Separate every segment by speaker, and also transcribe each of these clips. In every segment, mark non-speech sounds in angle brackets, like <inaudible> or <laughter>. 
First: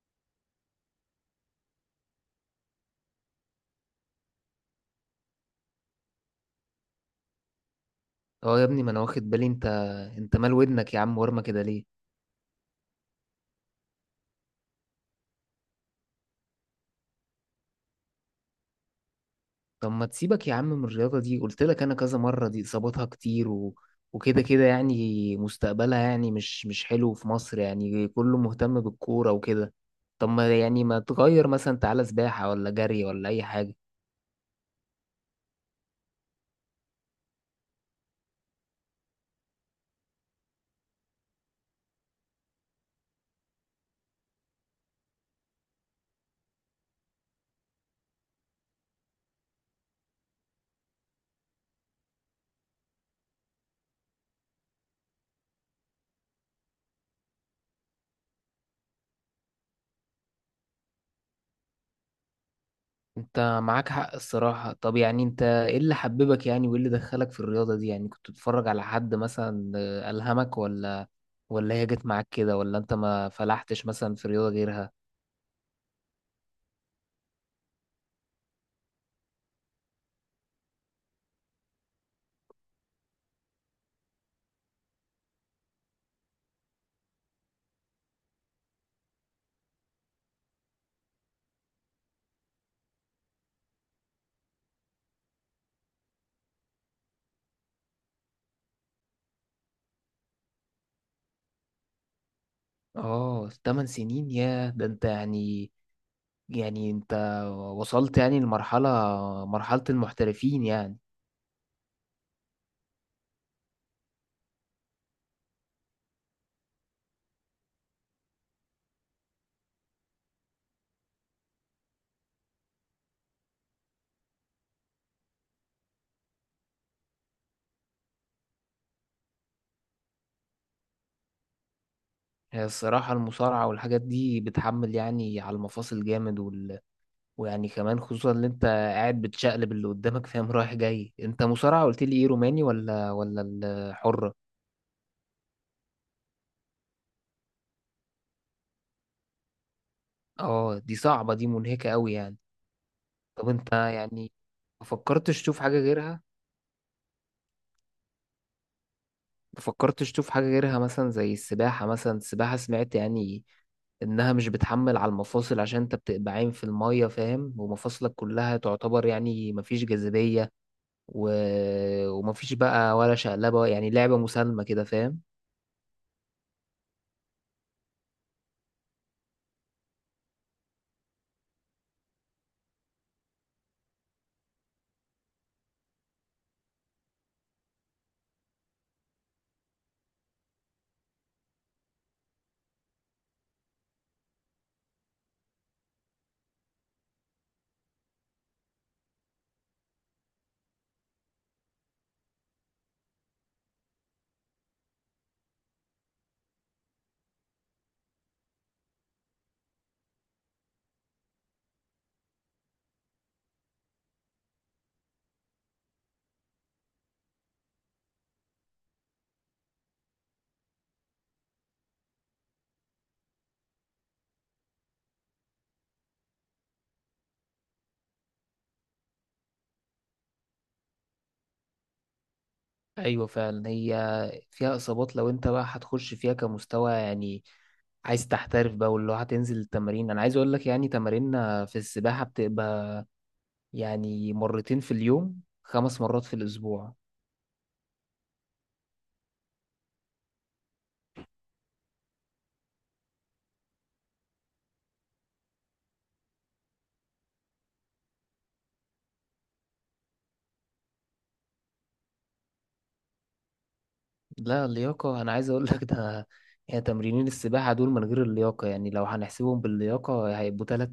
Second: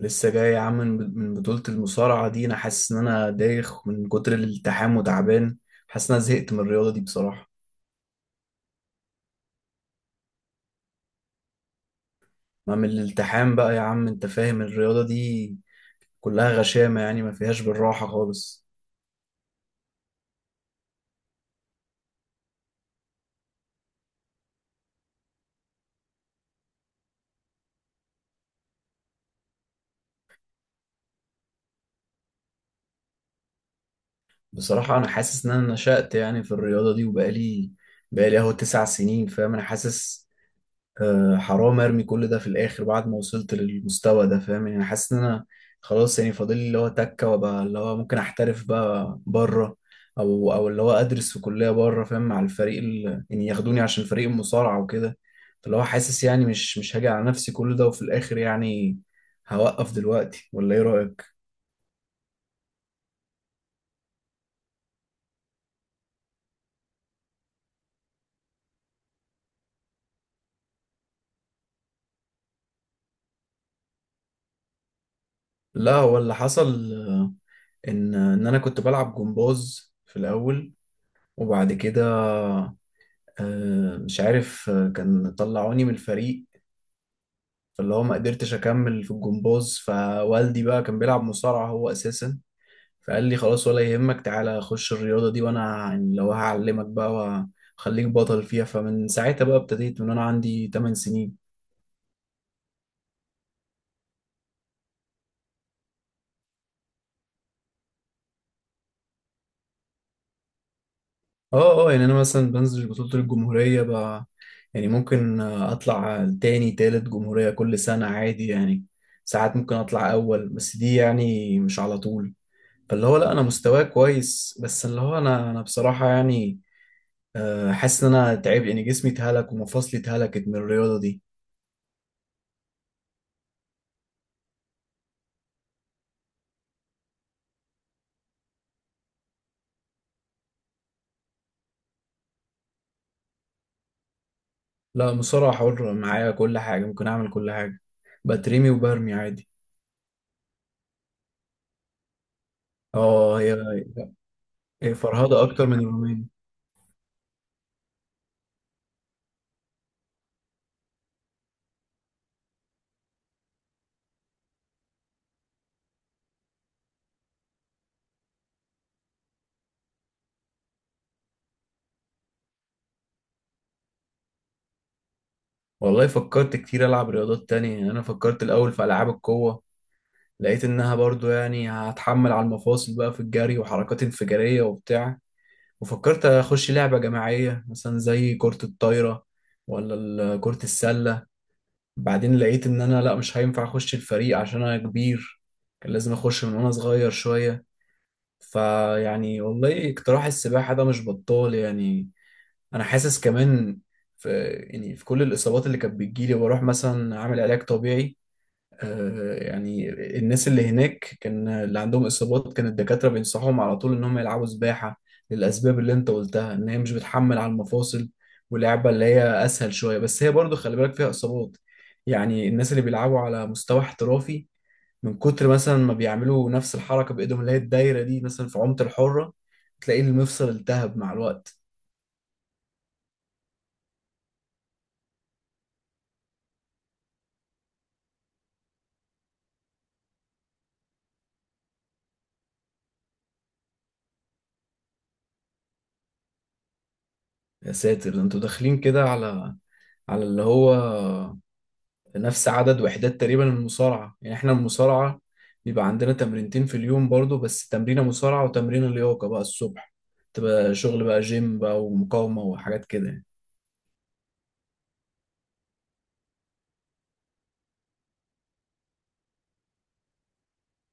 Speaker 1: لسه جاي يا عم من بطولة المصارعة دي، انا حاسس ان انا دايخ من كتر الالتحام وتعبان. حاسس ان انا زهقت من الرياضة دي بصراحة.
Speaker 2: اه يا ابني، ما انا واخد بالي. انت مال ودنك يا عم ورمه كده ليه؟
Speaker 1: ما من الالتحام بقى يا عم، انت فاهم الرياضة دي كلها غشامة، يعني ما فيهاش بالراحة خالص.
Speaker 2: طب ما تسيبك يا عم من الرياضه دي، قلت لك انا كذا مره دي اصاباتها كتير وكده كده، يعني مستقبلها يعني مش حلو في مصر، يعني كله مهتم بالكوره وكده. طب ما يعني، ما تغير مثلا، تعالى سباحه ولا جري ولا اي حاجه؟
Speaker 1: بصراحة انا حاسس ان انا نشأت يعني في الرياضة دي، وبقالي اهو 9 سنين فاهم. انا حاسس حرام ارمي كل ده في الاخر بعد ما وصلت للمستوى ده، فاهم يعني. حاسس ان انا خلاص يعني فاضل لي اللي هو تكه، وابقى اللي هو ممكن احترف بقى بره، او اللي هو ادرس في كليه بره، فاهم، مع الفريق يعني ياخدوني عشان فريق المصارعه وكده. فاللي هو حاسس يعني مش هاجي على نفسي كل ده وفي الاخر يعني هوقف دلوقتي، ولا ايه رايك؟
Speaker 2: انت معاك حق الصراحه. طب يعني انت ايه اللي حببك يعني، وايه اللي دخلك في الرياضه دي؟ يعني كنت بتتفرج على حد مثلا الهمك، ولا هي جت معاك كده، ولا انت ما فلحتش مثلا في رياضه غيرها؟
Speaker 1: لا، هو اللي حصل ان انا كنت بلعب جمباز في الاول، وبعد كده مش عارف، كان طلعوني من الفريق. فاللي هو ما قدرتش اكمل في الجمباز، فوالدي بقى كان بيلعب مصارعة هو اساسا، فقال لي خلاص ولا يهمك، تعالى خش الرياضة دي وانا يعني لو هعلمك بقى وخليك بطل فيها. فمن ساعتها بقى ابتديت من انا عندي 8 سنين.
Speaker 2: اه، 8 سنين، يا ده انت يعني. يعني انت وصلت يعني لمرحلة المحترفين يعني.
Speaker 1: اه اه، يعني انا مثلا بنزل بطولة الجمهورية بقى، يعني ممكن اطلع تاني تالت جمهورية كل سنة عادي يعني. ساعات ممكن اطلع اول، بس دي يعني مش على طول. فاللي هو لا، انا مستواي كويس، بس اللي هو انا بصراحة يعني حاسس ان انا تعبت، ان جسمي اتهلك ومفاصلي اتهلكت من الرياضه دي.
Speaker 2: هي الصراحة المصارعة والحاجات دي بتحمل يعني على المفاصل جامد، ويعني كمان خصوصا اللي انت قاعد بتشقلب اللي قدامك، فاهم، رايح جاي. انت مصارعة، قلت لي ايه، روماني ولا الحرة؟
Speaker 1: لا، مصارعه حره معايا، كل حاجه ممكن اعمل، كل حاجه بترمي وبرمي عادي.
Speaker 2: اه، دي صعبة، دي منهكة قوي يعني.
Speaker 1: اه
Speaker 2: طب
Speaker 1: هي.
Speaker 2: انت يعني، ما
Speaker 1: فرهده
Speaker 2: فكرتش تشوف
Speaker 1: اكتر
Speaker 2: حاجة
Speaker 1: من
Speaker 2: غيرها؟
Speaker 1: الروماني.
Speaker 2: مفكرتش تشوف حاجة غيرها، مثلا زي السباحة؟ مثلا السباحة سمعت يعني إنها مش بتحمل على المفاصل، عشان أنت بتبقى عايم في المية، فاهم، ومفاصلك كلها تعتبر يعني مفيش جاذبية و... ومفيش بقى ولا شقلبة، يعني لعبة مسالمة كده، فاهم.
Speaker 1: والله فكرت كتير العب رياضات تانية. يعني انا فكرت الاول في العاب القوه، لقيت انها برضو يعني هتحمل على المفاصل بقى في الجري وحركات انفجاريه وبتاع. وفكرت اخش لعبه جماعيه مثلا زي كره الطايره ولا كره السله. بعدين لقيت ان انا لا، مش هينفع اخش الفريق عشان انا كبير، كان لازم اخش من وانا صغير شوية. فيعني والله اقتراح السباحة ده مش بطال يعني. انا حاسس كمان في، يعني في كل الاصابات اللي كانت بتجيلي بروح مثلا اعمل علاج طبيعي، يعني الناس اللي هناك، كان اللي عندهم اصابات كان الدكاتره بينصحهم على طول ان هم يلعبوا سباحه، للاسباب اللي انت قلتها ان هي مش بتحمل على المفاصل، ولعبه اللي هي اسهل شويه. بس هي برضو خلي بالك، فيها اصابات، يعني الناس اللي بيلعبوا على مستوى احترافي، من كتر مثلا ما بيعملوا نفس الحركه بايدهم اللي هي الدايره دي مثلا في عمق الحره، تلاقي المفصل التهب مع الوقت.
Speaker 2: أيوة فعلا، هي فيها إصابات. لو أنت بقى هتخش فيها كمستوى يعني، عايز تحترف بقى، واللي هو هتنزل التمارين، أنا عايز أقول لك يعني تماريننا في السباحة بتبقى يعني مرتين في اليوم، خمس مرات في الأسبوع.
Speaker 1: يا ساتر، ده انتوا داخلين كده على، على اللي هو نفس عدد وحدات تقريبا من المصارعة. يعني احنا المصارعة بيبقى عندنا تمرينتين في اليوم برضو، بس تمرينة مصارعة وتمرينة لياقة بقى الصبح، تبقى شغل بقى جيم بقى ومقاومة وحاجات كده يعني.
Speaker 2: لا، اللياقة أنا عايز أقول لك ده، يعني تمرينين السباحة دول من غير اللياقة. يعني لو هنحسبهم باللياقة هيبقوا تلت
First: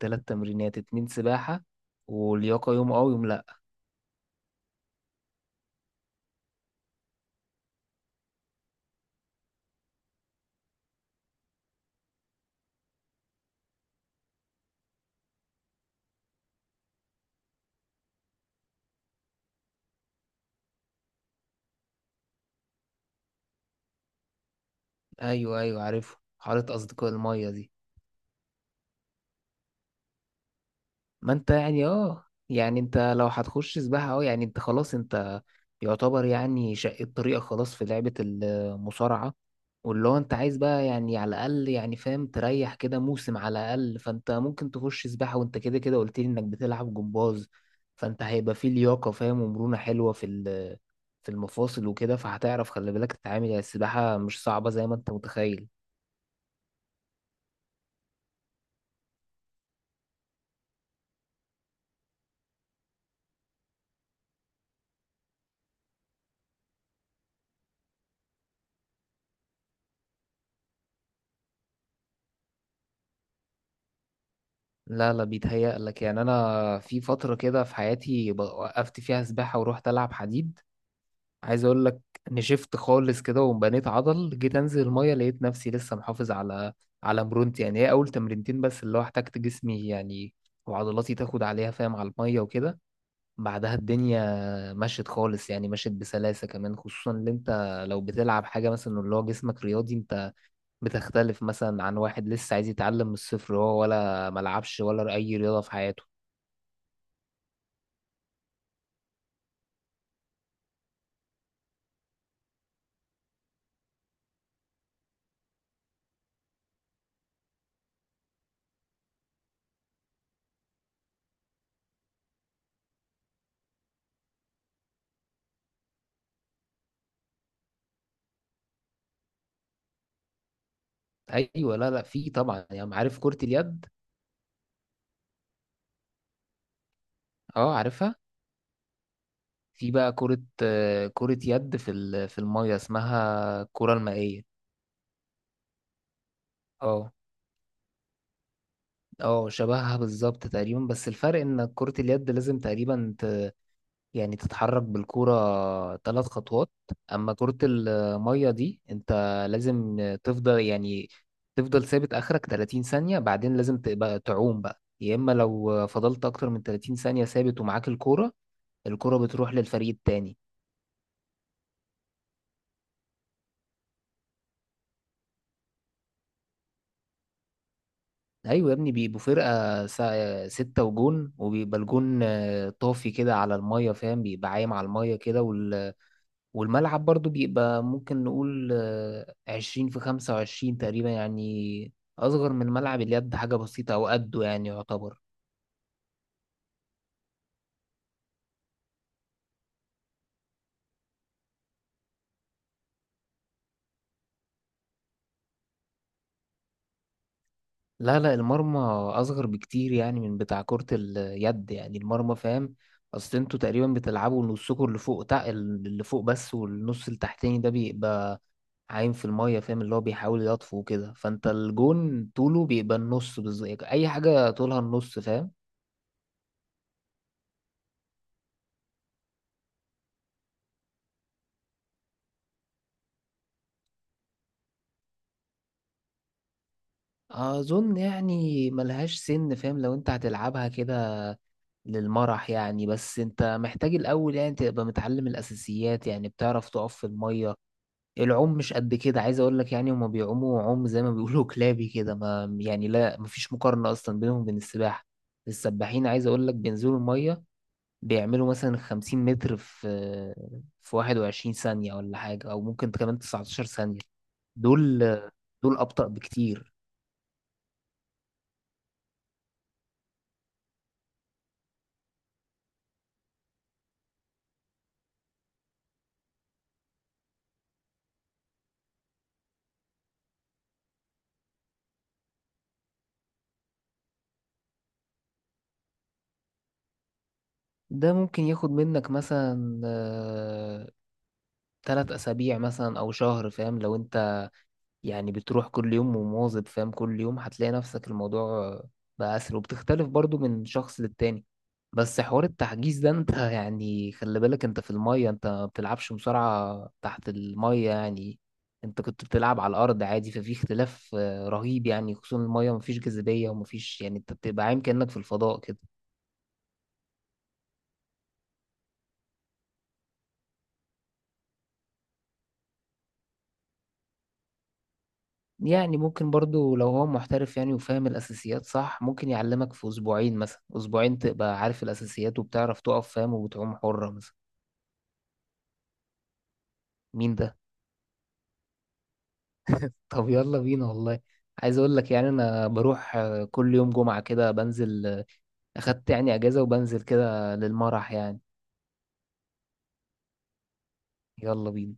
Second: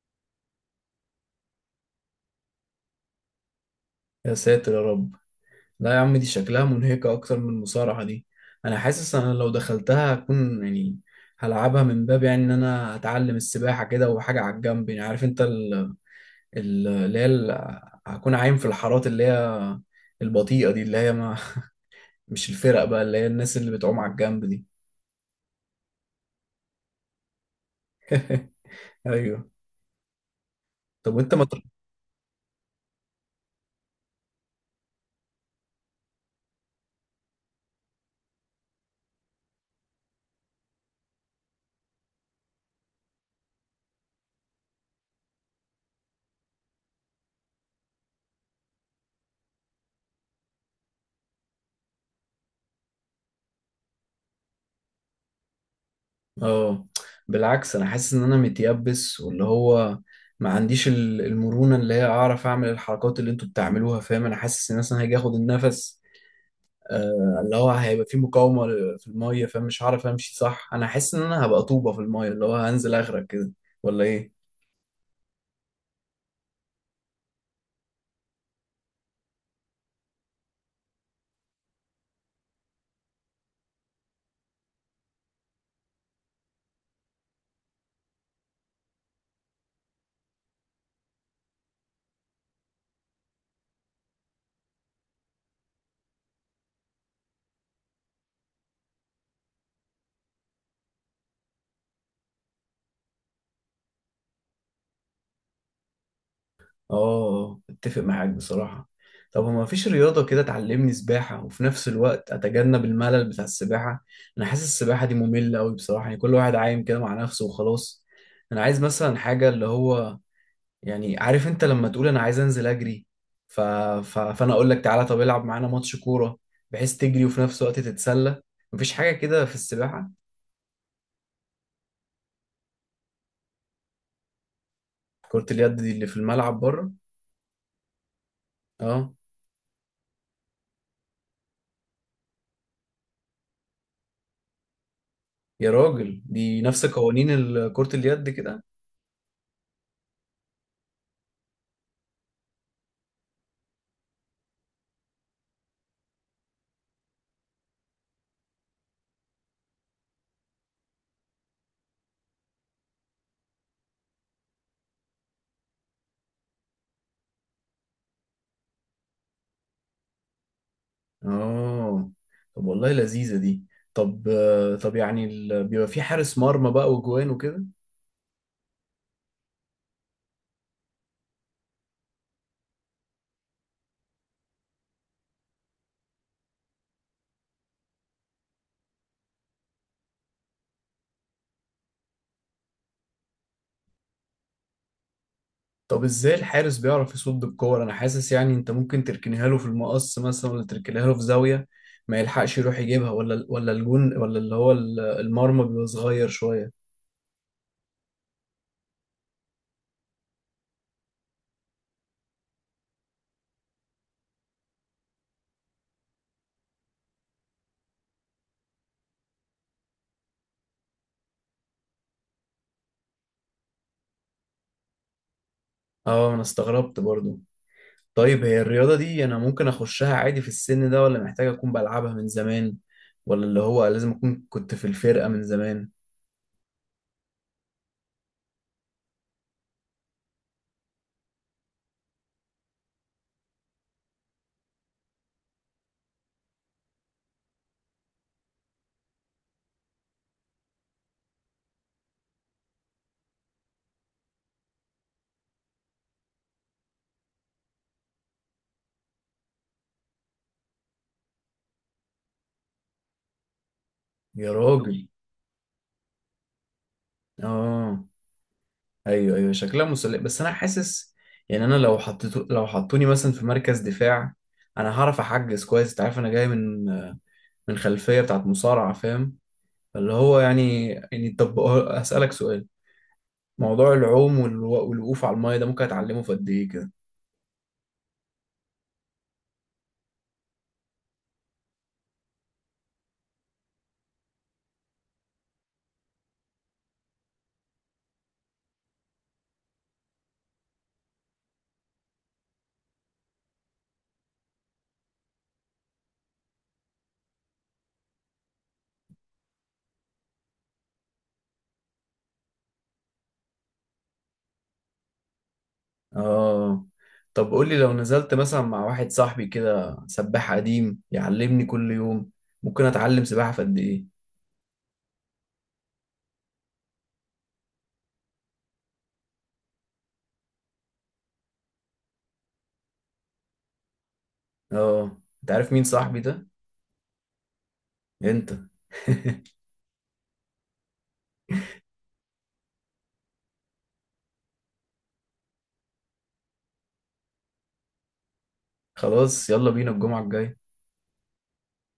Speaker 2: تلت تمرينات، اتنين سباحة ولياقة، يوم أه ويوم لأ.
Speaker 1: يا ساتر يا رب، لا يا عم دي شكلها منهكة أكتر من المصارعة دي. أنا حاسس أنا لو دخلتها هكون يعني هلعبها من باب يعني إن أنا هتعلم السباحة كده وحاجة على الجنب، يعني عارف أنت ال- اللي هي ال- هكون عايم في الحارات اللي هي البطيئة دي، اللي هي ما مش الفرق بقى، اللي هي الناس اللي بتعوم على الجنب دي.
Speaker 2: أيوه أيوه، عارفه، حارة أصدقاء المية دي.
Speaker 1: ايوه. طب
Speaker 2: ما
Speaker 1: وانت ما
Speaker 2: انت
Speaker 1: تر-
Speaker 2: يعني، يعني انت لو هتخش سباحة، يعني انت خلاص، انت يعتبر يعني شقيت طريقك خلاص في لعبة المصارعة، واللي هو انت عايز بقى يعني على الأقل، يعني فاهم، تريح كده موسم على الأقل. فانت ممكن تخش سباحة، وانت كده كده قلت لي انك بتلعب جمباز، فانت هيبقى فيه لياقة، فاهم، ومرونة حلوة في في المفاصل وكده، فهتعرف. خلي بالك تتعامل، يعني السباحة مش صعبة زي ما انت متخيل.
Speaker 1: اه بالعكس، انا حاسس ان انا متيبس، واللي هو ما عنديش المرونة اللي هي اعرف اعمل الحركات اللي انتوا بتعملوها، فاهم. انا حاسس ان مثلا هاجي اخد النفس، آه اللي هو هيبقى في مقاومة في المية، فاهم، مش هعرف امشي صح. انا حاسس ان انا هبقى طوبة في المية، اللي هو هنزل اغرق كده ولا ايه؟
Speaker 2: لا لا، بيتهيأ لك. يعني انا في فتره كده في حياتي وقفت فيها سباحه ورحت العب حديد، عايز اقول لك. نشفت خالص كده وبنيت عضل. جيت انزل الميه لقيت نفسي لسه محافظ على مرونتي. يعني هي اول تمرينتين بس اللي هو احتجت جسمي يعني وعضلاتي تاخد عليها، فاهم، على الميه وكده. بعدها الدنيا مشت خالص، يعني مشت بسلاسه كمان، خصوصا ان انت لو بتلعب حاجه مثلا اللي هو جسمك رياضي، انت بتختلف مثلا عن واحد لسه عايز يتعلم من الصفر، هو ولا ملعبش ولا اي رياضه في حياته.
Speaker 1: اه، اتفق معاك بصراحة. طب هو مفيش رياضة كده تعلمني سباحة وفي نفس الوقت أتجنب الملل بتاع السباحة؟ أنا حاسس السباحة دي مملة أوي بصراحة، يعني كل واحد عايم كده مع نفسه وخلاص. أنا عايز مثلا حاجة اللي هو، يعني عارف أنت لما تقول أنا عايز أنزل أجري، ف... فأنا أقول لك تعالى طب العب معانا ماتش كورة، بحيث تجري وفي نفس الوقت تتسلى. مفيش حاجة كده في السباحة.
Speaker 2: ايوه. لا لا، في طبعا، يعني عارف كرة اليد.
Speaker 1: كرة اليد دي اللي في الملعب بره؟
Speaker 2: اه عارفها.
Speaker 1: أه.
Speaker 2: في بقى كرة يد في في المية، اسمها الكرة المائية.
Speaker 1: يا راجل دي نفس
Speaker 2: اه
Speaker 1: قوانين كرة اليد كده.
Speaker 2: اه، شبهها بالظبط تقريبا، بس الفرق ان كرة اليد لازم تقريبا، يعني تتحرك بالكرة 3 خطوات. اما كرة المية دي انت لازم تفضل، يعني تفضل ثابت اخرك 30 ثانية، بعدين لازم تبقى تعوم بقى، يا اما لو فضلت اكتر من 30 ثانية ثابت ومعاك الكرة، الكرة بتروح للفريق التاني.
Speaker 1: اه. طب والله لذيذة دي. طب طب يعني بيبقى في حارس مرمى بقى وجوان وكده؟
Speaker 2: ايوه يا ابني، بيبقوا فرقه سته وجون، وبيبقى الجون طافي كده على الميه، فاهم، بيبقى عايم على الميه كده، والملعب برضو بيبقى ممكن نقول 20 في 25 تقريبا يعني، اصغر من ملعب اليد حاجه بسيطه، او قده يعني يعتبر.
Speaker 1: طب ازاي الحارس بيعرف يصد الكور؟ انا حاسس يعني انت ممكن تركنيها له في المقص مثلا، ولا تركنيها له في زاوية ما يلحقش يروح يجيبها، ولا الجون، ولا اللي هو المرمى بيبقى صغير شوية؟
Speaker 2: لا لا، المرمى اصغر بكتير، يعني من بتاع كره اليد، يعني المرمى فاهم. اصل انتوا تقريبا بتلعبوا نصكم اللي فوق بس، والنص التحتاني ده بيبقى عايم في المية، فاهم، اللي هو بيحاول يطفو وكده. فانت الجون طوله بيبقى النص بالظبط، اي حاجة طولها النص فاهم.
Speaker 1: اه انا استغربت برضو. طيب هي الرياضة دي انا ممكن اخشها عادي في السن ده، ولا محتاج اكون بلعبها من زمان، ولا اللي هو لازم اكون كنت في الفرقة من زمان؟
Speaker 2: اظن يعني ملهاش سن، فاهم، لو انت هتلعبها كده للمرح يعني، بس انت محتاج الاول يعني تبقى متعلم الاساسيات، يعني بتعرف تقف في المية. العوم مش قد كده، عايز اقول لك، يعني هما بيعوموا عوم زي ما بيقولوا <laughs> كلابي كده، ما يعني لا، مفيش مقارنة اصلا بينهم وبين السباحة. السباحين عايز اقول لك بينزلوا المية بيعملوا مثلا 50 متر في 21 ثانية ولا حاجة، أو ممكن كمان 19 ثانية.
Speaker 1: يا
Speaker 2: دول
Speaker 1: راجل.
Speaker 2: دول أبطأ بكتير.
Speaker 1: اه ايوه ايوه، شكلها مسلية. بس انا حاسس يعني انا لو حطيتو، لو حطوني مثلا في مركز دفاع، انا هعرف احجز كويس. انت عارف انا جاي من، من خلفية بتاعت مصارعة، فاهم اللي هو يعني. طب اسالك سؤال، موضوع العوم والوقوف على المايه ده ممكن اتعلمه في قد ايه كده؟
Speaker 2: ده ممكن ياخد منك مثلا 3 أسابيع مثلا أو شهر، فاهم، لو أنت يعني بتروح كل يوم ومواظب، فاهم، كل يوم هتلاقي نفسك الموضوع بقى أسهل، وبتختلف برضو من شخص للتاني. بس حوار التحجيز ده انت <laughs> يعني خلي بالك، انت في المية، انت ما بتلعبش مصارعة تحت المية يعني، انت كنت بتلعب على الأرض عادي، ففي اختلاف رهيب يعني، خصوصا المية مفيش جاذبية ومفيش، يعني انت بتبقى عايم كأنك في الفضاء كده.
Speaker 1: اه. طب قول لي لو نزلت مثلا مع واحد صاحبي كده سباح قديم يعلمني كل يوم، ممكن اتعلم سباحة في قد ايه؟
Speaker 2: يعني ممكن برضو لو هو محترف يعني، وفاهم الأساسيات صح، ممكن يعلمك في أسبوعين، مثلا أسبوعين تبقى عارف الأساسيات، وبتعرف تقف فاهم، وبتعوم حرة مثلا.
Speaker 1: اه، انت عارف مين صاحبي ده؟
Speaker 2: مين ده؟
Speaker 1: انت. <laughs>
Speaker 2: <laughs> طب يلا بينا والله. عايز اقول لك يعني انا بروح كل يوم جمعة كده، بنزل، اخدت يعني اجازة، وبنزل كده للمرح يعني.
Speaker 1: خلاص، يلا بينا الجمعة الجاية.
Speaker 2: يلا بينا.